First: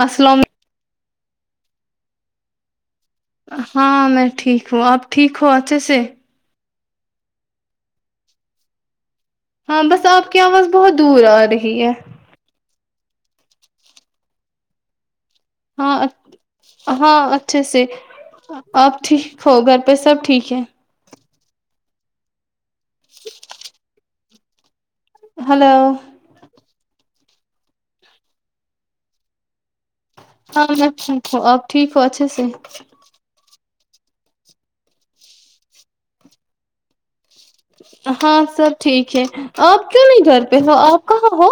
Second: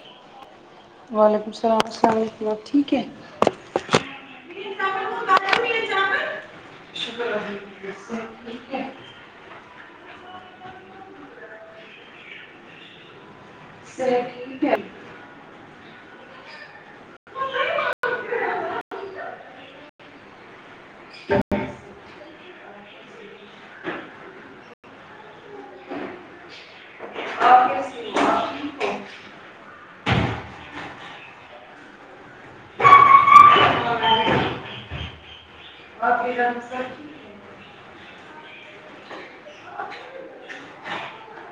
السلام وعلیکم السلام السلام وعلیکم آپ ٹھیک ہے ہاں میں ٹھیک ہوں آپ ٹھیک ہو اچھے سے شکر الحمدللہ سب ٹھیک ہے ہاں بس آپ کی آواز بہت دور آ رہی ہے چلو ٹھیک ہے ہاں ہاں اچھے سے اب ٹھیک ہو گھر پہ سب ٹھیک ہے [unintelligible] [inaudible] ہلو آ [unintelligible] ہاں میں ٹھیک ہوں آپ ٹھیک ہو اچھے سے افریکہ میں سب ہاں سب ٹھیک ہے آپ کیوں نہیں جاتے ہو آپ کہاں ہو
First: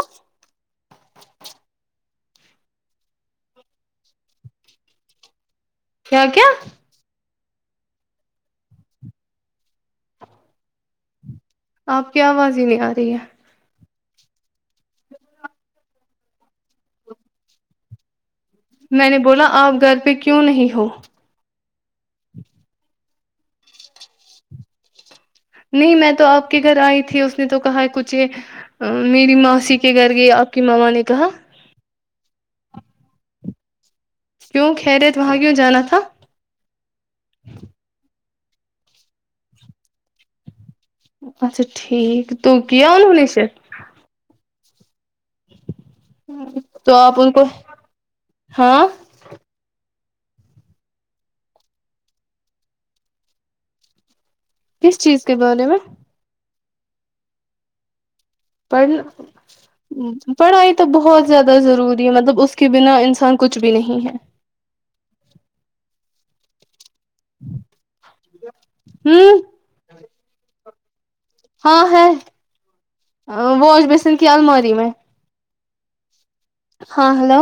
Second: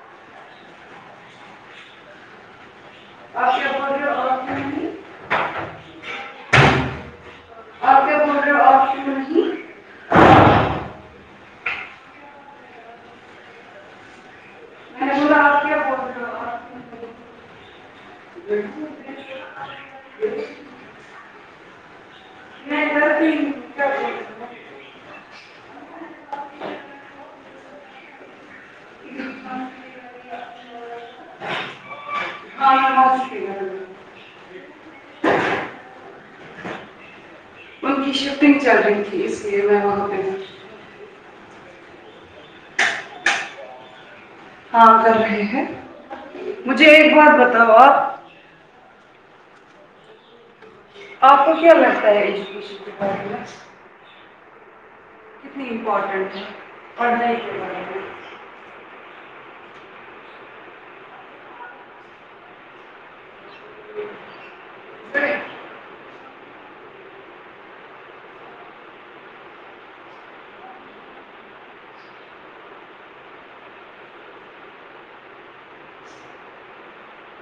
کیا کیا آپ کی آواز ہی نہیں آ رہی ہے میں نے بولا آپ گھر پہ کیوں نہیں ہو نہیں میں تو آپ کے گھر آئی تھی اس نے تو کہا ہے کچھ یہ میری ماسیی کے گھر گئے آپ کی ماما نے کہا ہاں کیوں خیرت وہاں کیوں جانا تھا ان کی شفٹنگ چل رہی تھی اس لیے میں وہاں پہ اچھا ٹھیک تو کیا انہوں نے سے ہاں کر رہے ہیں مجھے تو ایک آپ ان بات کو بتاؤ آپ ہاں آپ کو کیا لگتا ہے چاہیجوکیشن بارے میں کس چیز کے بارے کتنی میں امپورٹینٹ ہے پڑھنے کے بارے میں پڑھل پڑھائی تو بہت زیادہ ضروری ہے مطلب اس کے بنا انسان کچھ بھی نہیں ہے امم ہاں ہے واش بیسن کی الماری میں ہاں ہیلو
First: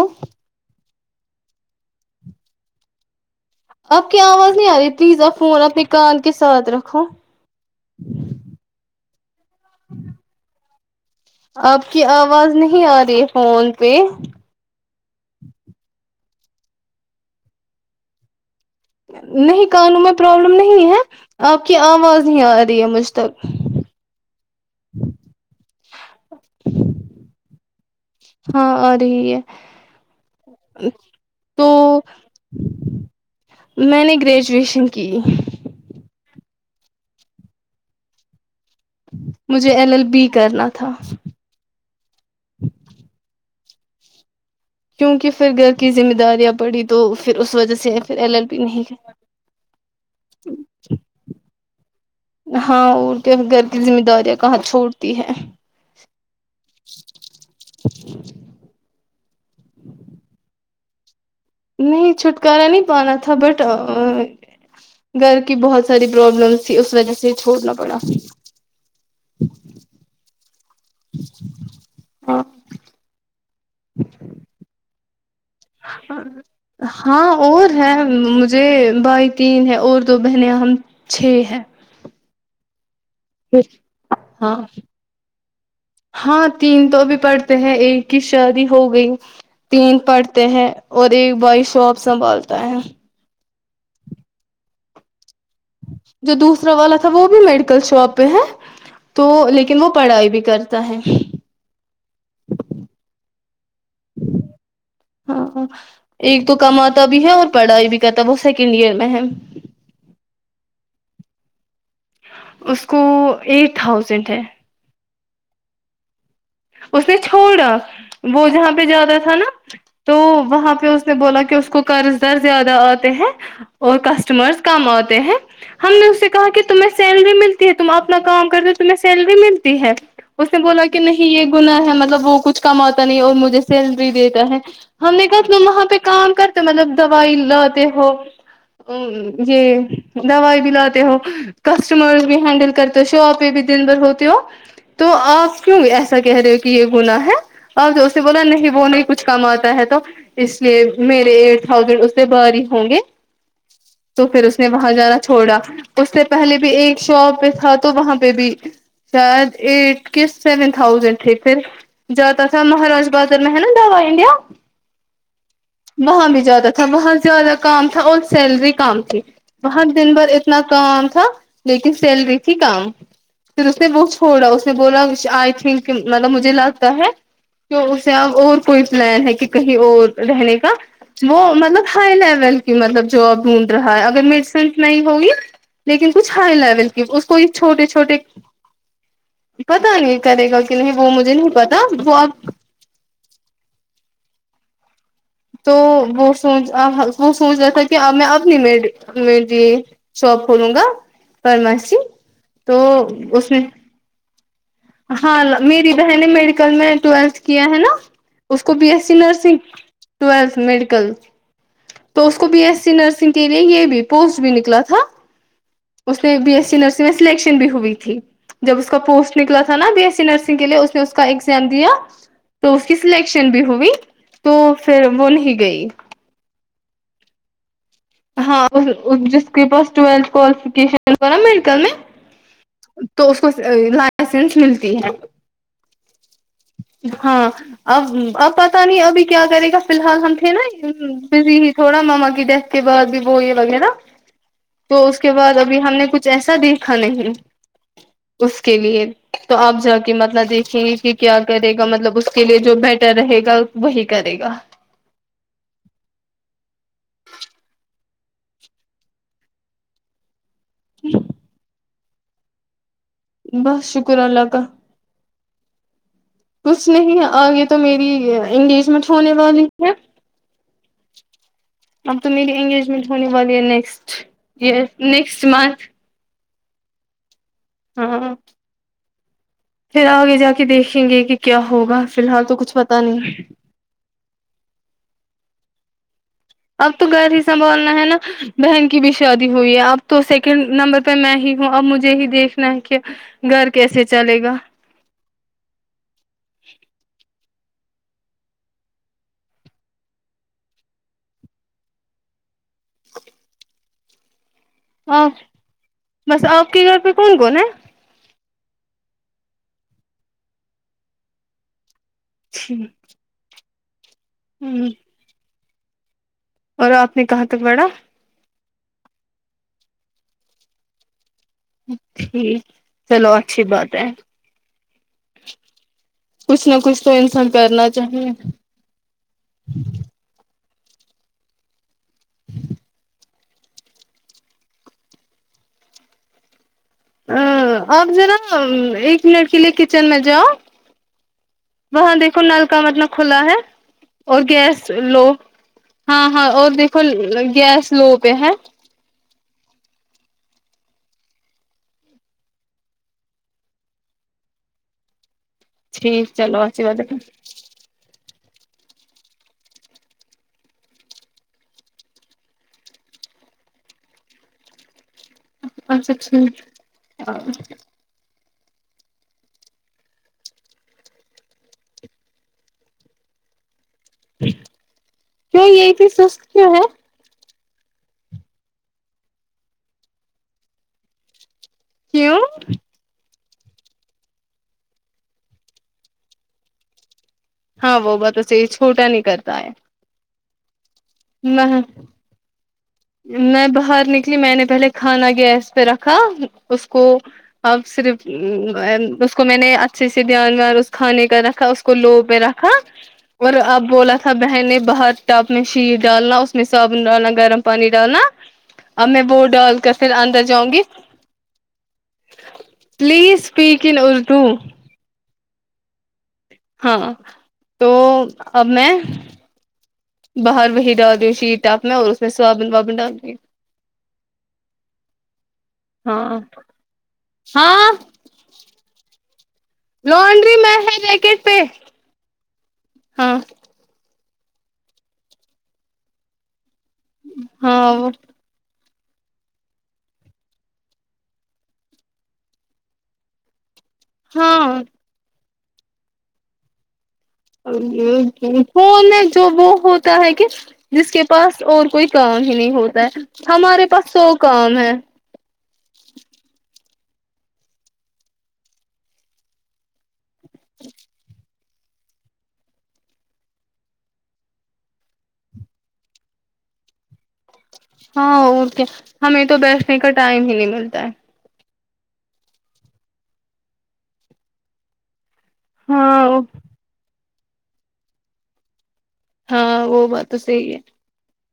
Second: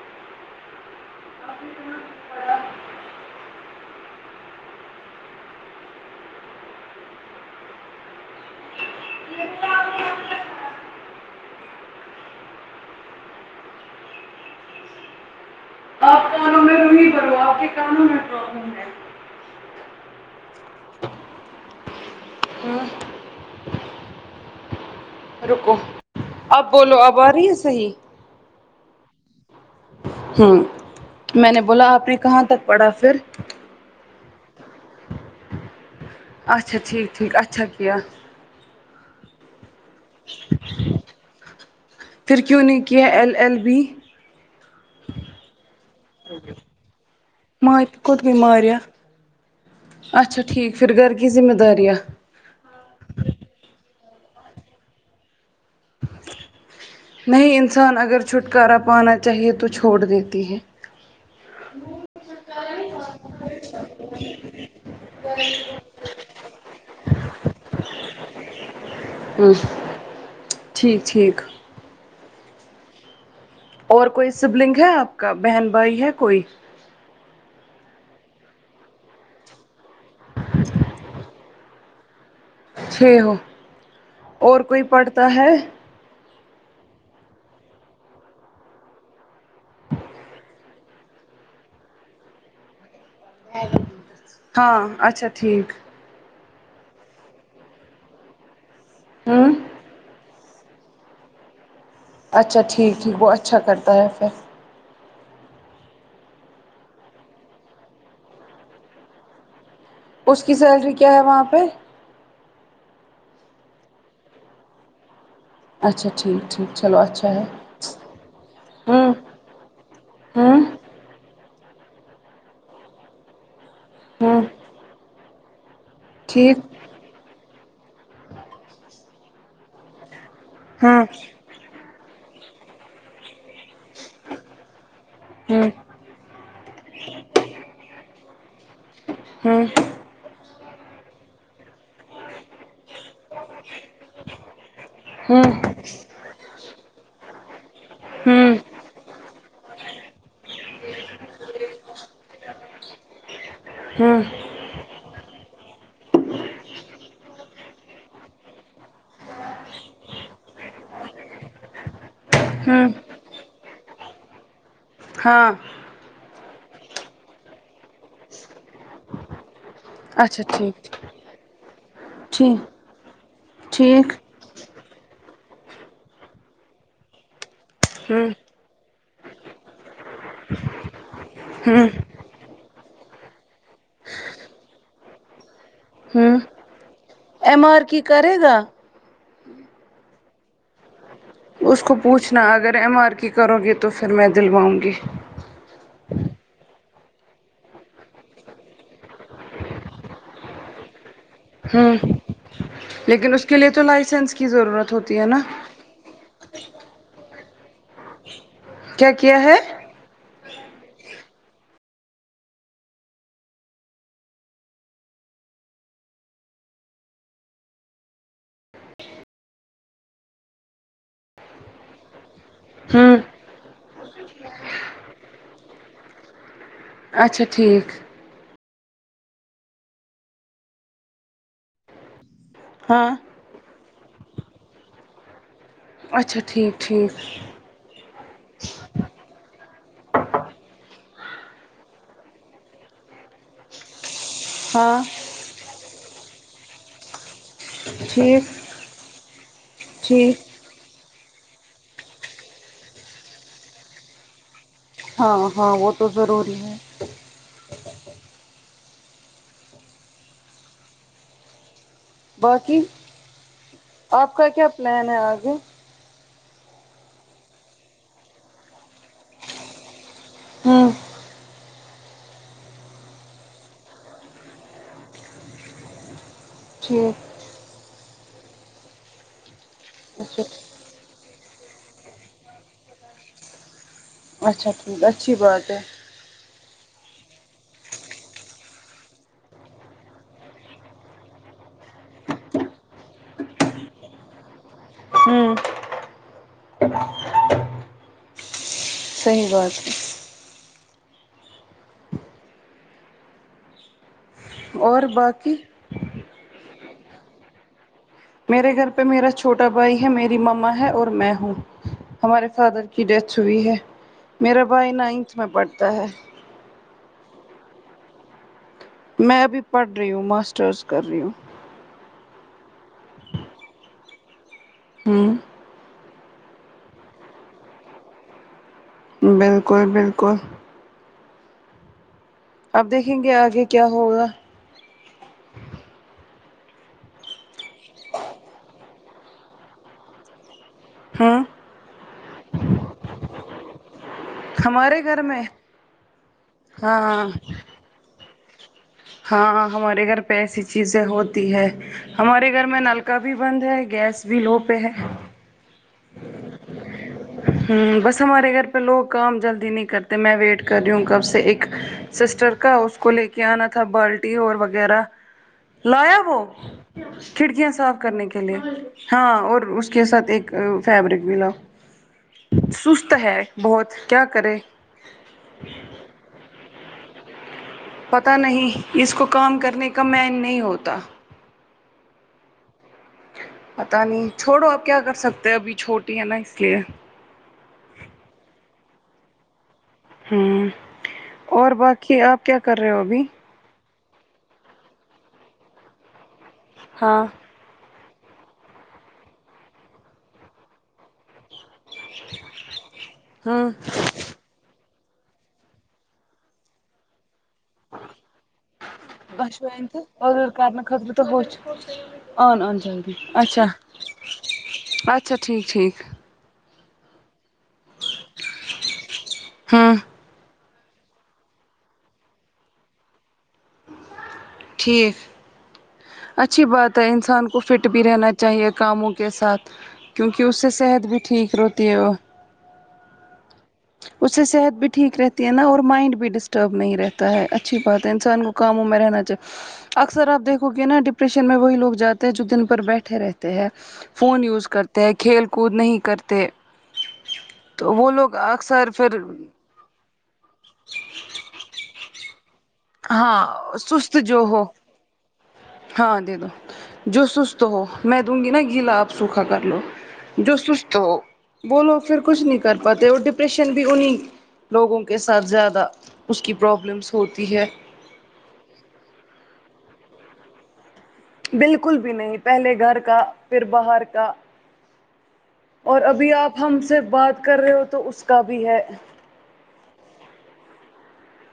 آپ کی آواز نہیں آ رہی پلیز آپ فون اپنے کان کے ساتھ رکھو ج آپ کی آواز نہیں آ رہی ہے فون پہ آپ کانوں میں روہی بھرو آپ کے کانوں میں پرابلم ہے نہیں کانوں میں پرابلم نہیں ہے آپ کی آواز نہیں آ رہی ہے مجھ تک روکو اب بولو اب آ رہی ہیں صحیح ہاں آ رہی ہے ہوں میں نے تو بولا آپ نے کہاں تک پڑہا پھر میں نے گریجویشن کی اچھا ٹھیک ٹھیک اچھا مجھے ایل ایل بی کرنا تھا پھر کیوں نہیں کیا ایل ایل بی کیونکہ پھر گھر کی ذمہ داریاں پڑی تو پھر اس وجہ ماں سے پھر خود بھی ایل ایل پی ماریا نہیں کر اچھا ٹھیک پھر گھر کی ذمہ داریاں ہاں اور کے گھر کی ذمہ داریاں کہاں چھوڑتی ہے نہیں انسان اگر چھٹکارا پانا چاہیے تو چھوڑ دیتی ہے نہیں چھٹکارا نہیں پانا تھا بٹ گھر کی بہت ساری پرابلمس تھی اس وجہ سے چھوڑنا پڑا وں ٹھیک ٹھیک ہاں اور کوئی سبلنگ ہے آپ کا بہن بھائی ہے کوئی ہاں اور ہے مجھے بھائی تین ہے اور تو بہنیں ہم چھ ہیں چھ ہو اور ہاں کوئی پڑھتا ہے ہاں تین تو ابھی پڑھتے ہیں ایک کی شادی ہو گئی تین پڑھتے ہیں اور ایک بھائی شاپ سنبھالتا ہے ہاں اچھا ٹھیک جو دوسرا والا تھا وہ بھی میڈیکل شاپ پہ ہے تو ہوں لیکن وہ پڑھائی بھی کرتا ہے اچھا ٹھیک ٹھیک وہ اچھا کرتا ہے پھر ہاں ہ ایک تو کماتا بھی ہے اور پڑھائی بھی کرتا وہ سیکنڈ ایئر میں ہے اس کی سیلری کیا ہے وہاں پہ اس کو ایٹ تھاؤزینڈ ہے اچھا ٹھیک ٹھیک چلو اس نے اچھا ہے چھوڑا وہ جہاں پہ ہوں جاتا تھا نا تو ہوں وہاں پہ اس نے بولا کہ اس کو قرض در زیادہ آتے ہیں اور ہوں کسٹمرس کم آتے ہیں ہم نے اسے کہا ٹھیک کہ تمہیں سیلری ملتی ہے تم اپنا کام کرتے ہو تمہیں سیلری ملتی ہے اس نے بولا کہ ہاں نہیں یہ گناہ ہے مطلب وہ کچھ کماتا نہیں اور مجھے سیلری دیتا ہے ہم نے کہا ہوں وہاں پہ کام کرتے مطلب دوائی لتے ہو ہوں یہ دوائی بھی لاتے ہو کسٹمر بھی ہینڈل کرتے شاپ پہ بھی دن بھر ہوتے ہو تو ہوں آپ کیوں ایسا ا کہہ رہے ہو کہ یہ گناہ ہے اب جے بولا ہوں نہیں وہ نہیں کچھ کماتا ہے تو اس لیے میرے ایٹ تھازینڈ اس سے برآ رہی ہوں گے ہوں تو پھر اس نے وہاں جانا چھوڑا اس سے پہلے بھی ایک شاپ پہ تھا تو وہاں پہ بھی شاید ایٹ کس سیون تھازینڈ پھر جاتا تھا ہوں مہاراج بازار میں ہے نا داوا انڈیا ہاں وہاں بھی جیادہ تھا وہاں زیادہ کام تھا اور سیلری کام تھی بہت دن بھر اچھا اتنا ٹھیک کام تھا لیکن سیلری تھی ٹھیک کم پھر اس نے وہ ٹھیک چھوڑا اس بولا آئی تھنک مطلب مجھے لگتا ہے کہ اسے ہوں اب اور کوئی پلان ہے کہ کہیں اور رہنے کا وہ مطلب ہوں ہائی لیول مطلب جاب ڈھونڈ رہا ہے اگر میڈیسینٹ نہیں ہوگی لیکن کچھ ہوں ہائی لیول اس کو یہ ایم آر چھوٹے کی چھوٹے کرے گا پتا نہیں کرے گا کہ نہیں وہ مجھ اس کو پوچھنا [unintelligible] اگر ایم آر کی کرو گی تو پھر میں دلواؤں گی تو وہ سوچ وہ سوچ رہا تھا کہب میں اب [unintelligible] شاپ کھولوں گا ہوں فرمسی تو لیکن اس کے میں لیے تو لائسنس کی ضرورت ہوتی ہے ہاں نا میری بہن نے میڈیکل میں ٹویلتھ کیا ہے نا اس کو بی ایس کیا سی کیا نرسنگ ہے ٹویلتھ میڈیکل تو اس کو بی ایس سی نرسنگ کے لیے یہ بھی پوسٹ بھی نکلا تھا اس نے بی ایس سی نرسری میں سلیکشن بھی ہوئی تھی جب اس کا پوسٹ نکلا تھا نا بی ایس سی نرسنگ کے لیے اس نے اس کا ایگزام دیا تو اس کی ہوں سلیکشن بھی ہوئی تو پھر وہ نہیں گئی اچھا ٹھیک ہاں ہو جس کے پاس ٹویلھ کوالیفکیش نا میڈیکل میں ہاں تو اس کو لائسنس ملتی ہے اچھا ٹھیک ٹھیک ہاں اب اب پتہ نہیں ابھی کیا کرے گا فی الحال ہم تھے نا بزی ہی تھوڑا ماما کی ڈیتھ اس کے بعد بھی وہ یہ وغیرہ ہاں تو اس کے بعد ابھی ہم نے کچھ ایسا دیکھا نہیں ٹھیک اس کے لیے تو آپ جا کے ٹھیک مطلب دیکھ ٹھیک ہی کیا کرے گا مطلب اس کے لیے جو بیٹر رہے گا وہی کرے گا ہاں ہاں وہ تو ضروری ہے جی باقی بس شکر آپ اللہ کا کیا پلان ہے آگے کچھ نہیں آگے تو میری انگیجمنٹ ہونے والی ہے ہوں اب تو میری انگیجمنٹ ہونے والی ہے نیکسٹ یے نیکسٹ منتھ ج ہاں پھر آگے اچھا جا کے دیکھیں گے کہ کیا ہوگا فی الحال تو کچھ پتا نہیں اچھا ٹھیک اچھی بات ہے اب تو گھر ہی سنبھالنا ہے نا بہن کی بھی شادی ہوئی ہے اب تو سیکنڈ نمبر پہ میں ہی ہوں اب مجھے ہی دیکھنا ہے کہ گھر کیسے چلے گا ہوں صحیح بات ہے ہے اور آ باقی بس آپ کے گھر پہ کون کون ہے میرے گھر پہ میرا چھوٹا بھائی ہے میری مما ہے اور میں ہوں ہمارے فادر کی ڈیتھ چھئی ہے میرا ہ بھائی نائنتھ میں پڑھتا ہے اور آپ نے کہاں تک پڑھا میں ابھی پڑھ رہی ہوں ماسٹرز کر رہی ہوں ٹھیک چلو اچھی بات ہے ہوں کچھ نہ کچھ تو انسان کرنا چاہے بالکل بالکل آپ دیکھیں گے آگے کیا ہوگا آپ ذرا ایک منٹ کے لیے کچن میں جاؤ ہوں وہاں دیکھو نل کا مطلب کھلا ہے اور گیس ہمارے گھر لو میں ہاں ہاں اور دیکھو ہاں گیس لو پے ہے ہاں ہمارے گھر پہ ایسی چیزیں ہوتی ہے ہمارے گھر میں نل کا بھی بند ہے گیس بھی لو پہ ہے ٹھیک چلو اچھی بات ہے ہ بس ہمارے گھر پہ لوگ کام جلدی نہیں کرتے میں ویٹ کر رہی ہوں کب سے ایک سسٹر کا اس کو لے کے آنا تھا بالٹی اور وغیرہ اچھا لایا وہ ٹھیک کھڑکیاں صاف کرنے کی لیے ہاں اور اس کے ساتھ ایک فیبرک ملا سست ہے بہت کیا کرے کیوں یہ بھی سست کیوں ہے پتا نہیں اس کو کام کرنے کا مین نہیں ہوتا کیوں پتا نہیں چھوڑو اب کیا کر سکتے ہیں ابھی چھوٹی ہے نا اس لیے ہاں وہ بات تو صحیح چھوٹا نہیں کرتا ہے ہوں اور میں باقی آپ کیا کر رہے ہو ابھی میں باہر نکلی میں نے پہلے کھانا گیس پہ رکھا اس کو ہاں اب صرف اس کو میں نے اچھے سے دھیان وان اس کھانے کا رکھا کو لو پہ رکھا اور ہاں اب بولا س بہن نے باہر ٹاپ میں شیر ڈالنا اس میں صابن ڈالنا گرم پانی ڈالنا اب میں وہ ڈال دشوند کر تو پھر ع اندر جاؤں گی کرنے خطر تو ہووچ آن [inaudible] پلیز اچھا اسپیک ان اردو اچھا ٹھیک ٹھیک ہاں تو اب میں ہاں باہر وہی ڈال رہی ہ شیٹ ٹپ میں اور اس میں صابن وابن ڈال دیی ٹھیک ہاں اچھی بات ہے انسان کو فٹ ہاں بھی رہنا چاہیے کاموں کے ساتھ کیونکہ اس لانڈری سے میں ہے صحت بھی ریکٹ ٹھیک پہ رہتی ہے وہ ہاں اس سے صحت بھی ٹھیک رہتی ہے نا اور مائنڈ بھی ڈسٹرب نہیں رہتا ہے اچھی بات ہے ہاں انسان کو کاموں میں رہنا چاہے اکثر آپ دیکھو گے نا ڈپریشن میں وہی لوگ جاتے ہیں جو دن پر بیٹھے رہتے ہیں فون یوز ہاں کرتے ہیں کھیل کود نہیں کرتے تو وہ لوگ اکثر فون پھر میں جو بہت ہے کہ جس کے پاس اور کوئی کام ہی نہیں ہوتا ہاں ہمارے پاس سست سو جو ہو کام ہے ہاں دے دو جو سست ہو میں دوں گی نا گیلا آپ سوکھا کر لو جو سست ہو بولو پھر کچھ نہیں کر پاتے اور ڈپریشن بھی انہیں لوگوں کے ساتھ زیادہ اس کی پرابلمس ہوتی ہے ہاں اور کیا ہمیں تو بیٹھنے کا ٹائم ہی نہیں ملتا ہے بالکل بھی نہیں پہلے گھر کا پھر باہر کا اور ابھی ہاں آپ ہم سے بات کر رہے ہو تو اس کا بھی ہے ہاں وہ بات تو صحیح ہے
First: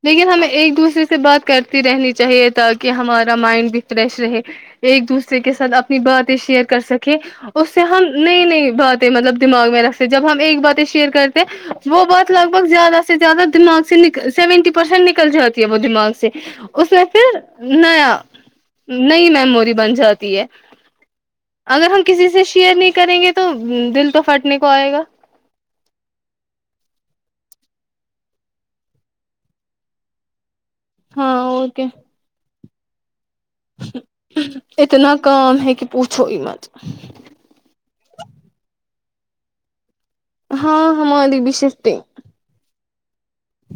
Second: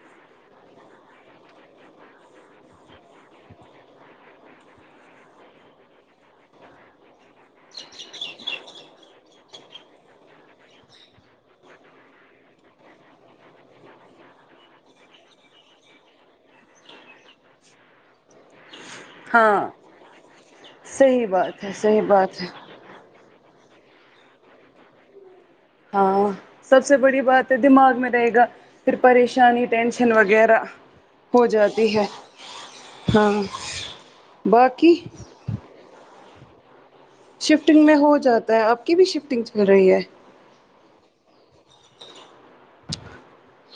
لیکن ہمیں ایک دوسرے سے بات کرتی رہنی چاہیے تاکہ ہمارا مائنڈ بھی فریش رہے ایک دوسرے کے ساتھ اپنی باتیں شیئر کر سکے اس سے ہم نئی نئی باتیں مطلب دماغ میں رکھتے جب ہم ایک باتیں شیئر کرتے وہ بات لگ بھگ زیادہ سے زیادہ دماغ سےنکل سیونٹی پرسینٹ نکل جاتی ہے وہ دماغ سے اس میں پھر نیا نہیں ہاں میموری بن جاتی ہے صحیح بات ہے اگر ہم صحیح کسی بات سے ہے شیئر نہیں کریں گے تو تو دل تو پھٹنے کو آئے گا ہاں سب سے بڑی بات ہے دماغ میں رہے گا پھر پریشانی ٹینشن وغیرہ ہاں ہو اور کیا جاتی ہے ہاں باقی اتنا کام ہے کہ پوچھو ہی مت شفٹنگ میں ہو جاتا ہے آپ کی بھی شفٹنگ چل رہی ہے ہاں ہماری بھی شفٹگ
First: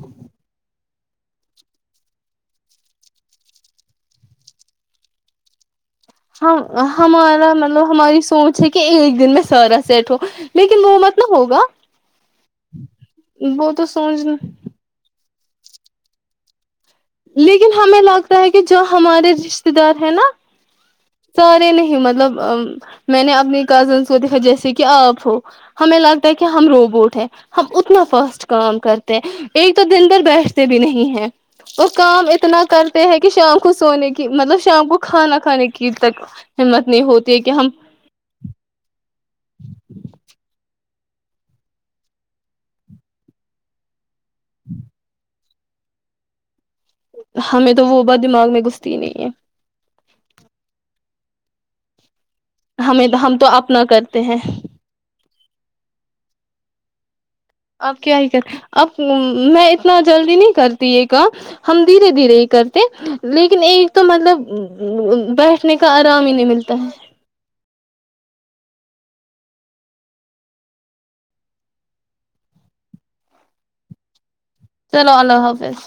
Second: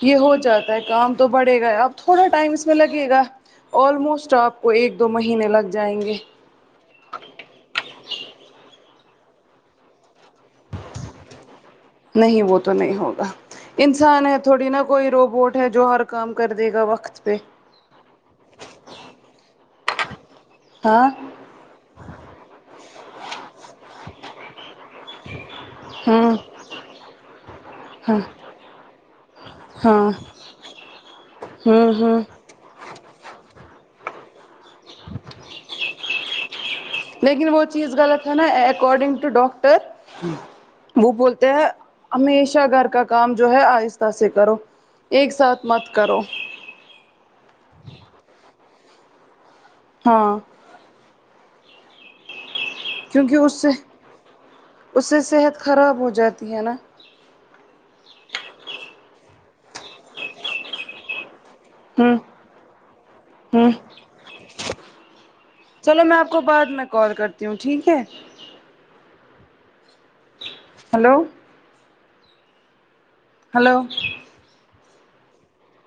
یہ ہو جاتا ہے کام تو بڑھے گا ہے اب تھوڑا ٹائم اس میں لگے گا آلموسٹ آپ کو ایک دو مہینے لگ جائیں گے ہم ہمارا مطلب ہماری سوچ ہے کہ ایک دن میں سارا سیٹ ہوں لیکن وہ مت نہ ہوگا نہیں وہ تو نہیں ہوگا وہ تو سوچ انسان ہے تھوڑی نا کوئی روبوٹ ہے جو ہر کام کر دے گا وقت پہ لیکن ہمیں لگتا ہے کہ جو ہمارے رشتے دار ہیں نا ہاں سارے نہیں مطلب میں نے اپنی کزنس کو دیکھا جیسے کہ آپ ہو ہمیں لگتا ہاں ہے کہ ہم روبوٹ ہے ہم اتنا ہاں فاسٹ کام کرتے ہیں ایک تو دن ہاں بھر بیٹھتے بھی نہیں ہیں وہ ہوں ہوں کام اتنا کرتے ہیں کہ شام کو سونے کی مطلب شام کو کھانا کھانے کی تک ہمت نہیں ہوتی ہے لیکن کہ وہ ہم چیز غلط نا ایکاڈنگ ٹو ڈاکٹر وہ بولتے ہیں ہمیشہ گھر کا کام جو ہے آہستہ سے کرو ایک ساتھ مت کرو ہمیں تو وہ بات دماغ میں گھستی ہی نہیں ہے ہاں ہمیں کیونکہ ہم تو اس سے اپنا کرتے ہیں اس سے صحت خراب ہو جاتی ہے نا اب کیا ہی کر اب میں اتنا جلدی نہیں کرتی یہ کا ہم دھیرے ہوں دھیرے ہی کرتے لیکن ہوں ایک تو مطلب بیٹھنے کا آرام ہی نہیں ملتا ہے کیوں ٹھیک ہے ہلو ہلو چلو اللہ حافظ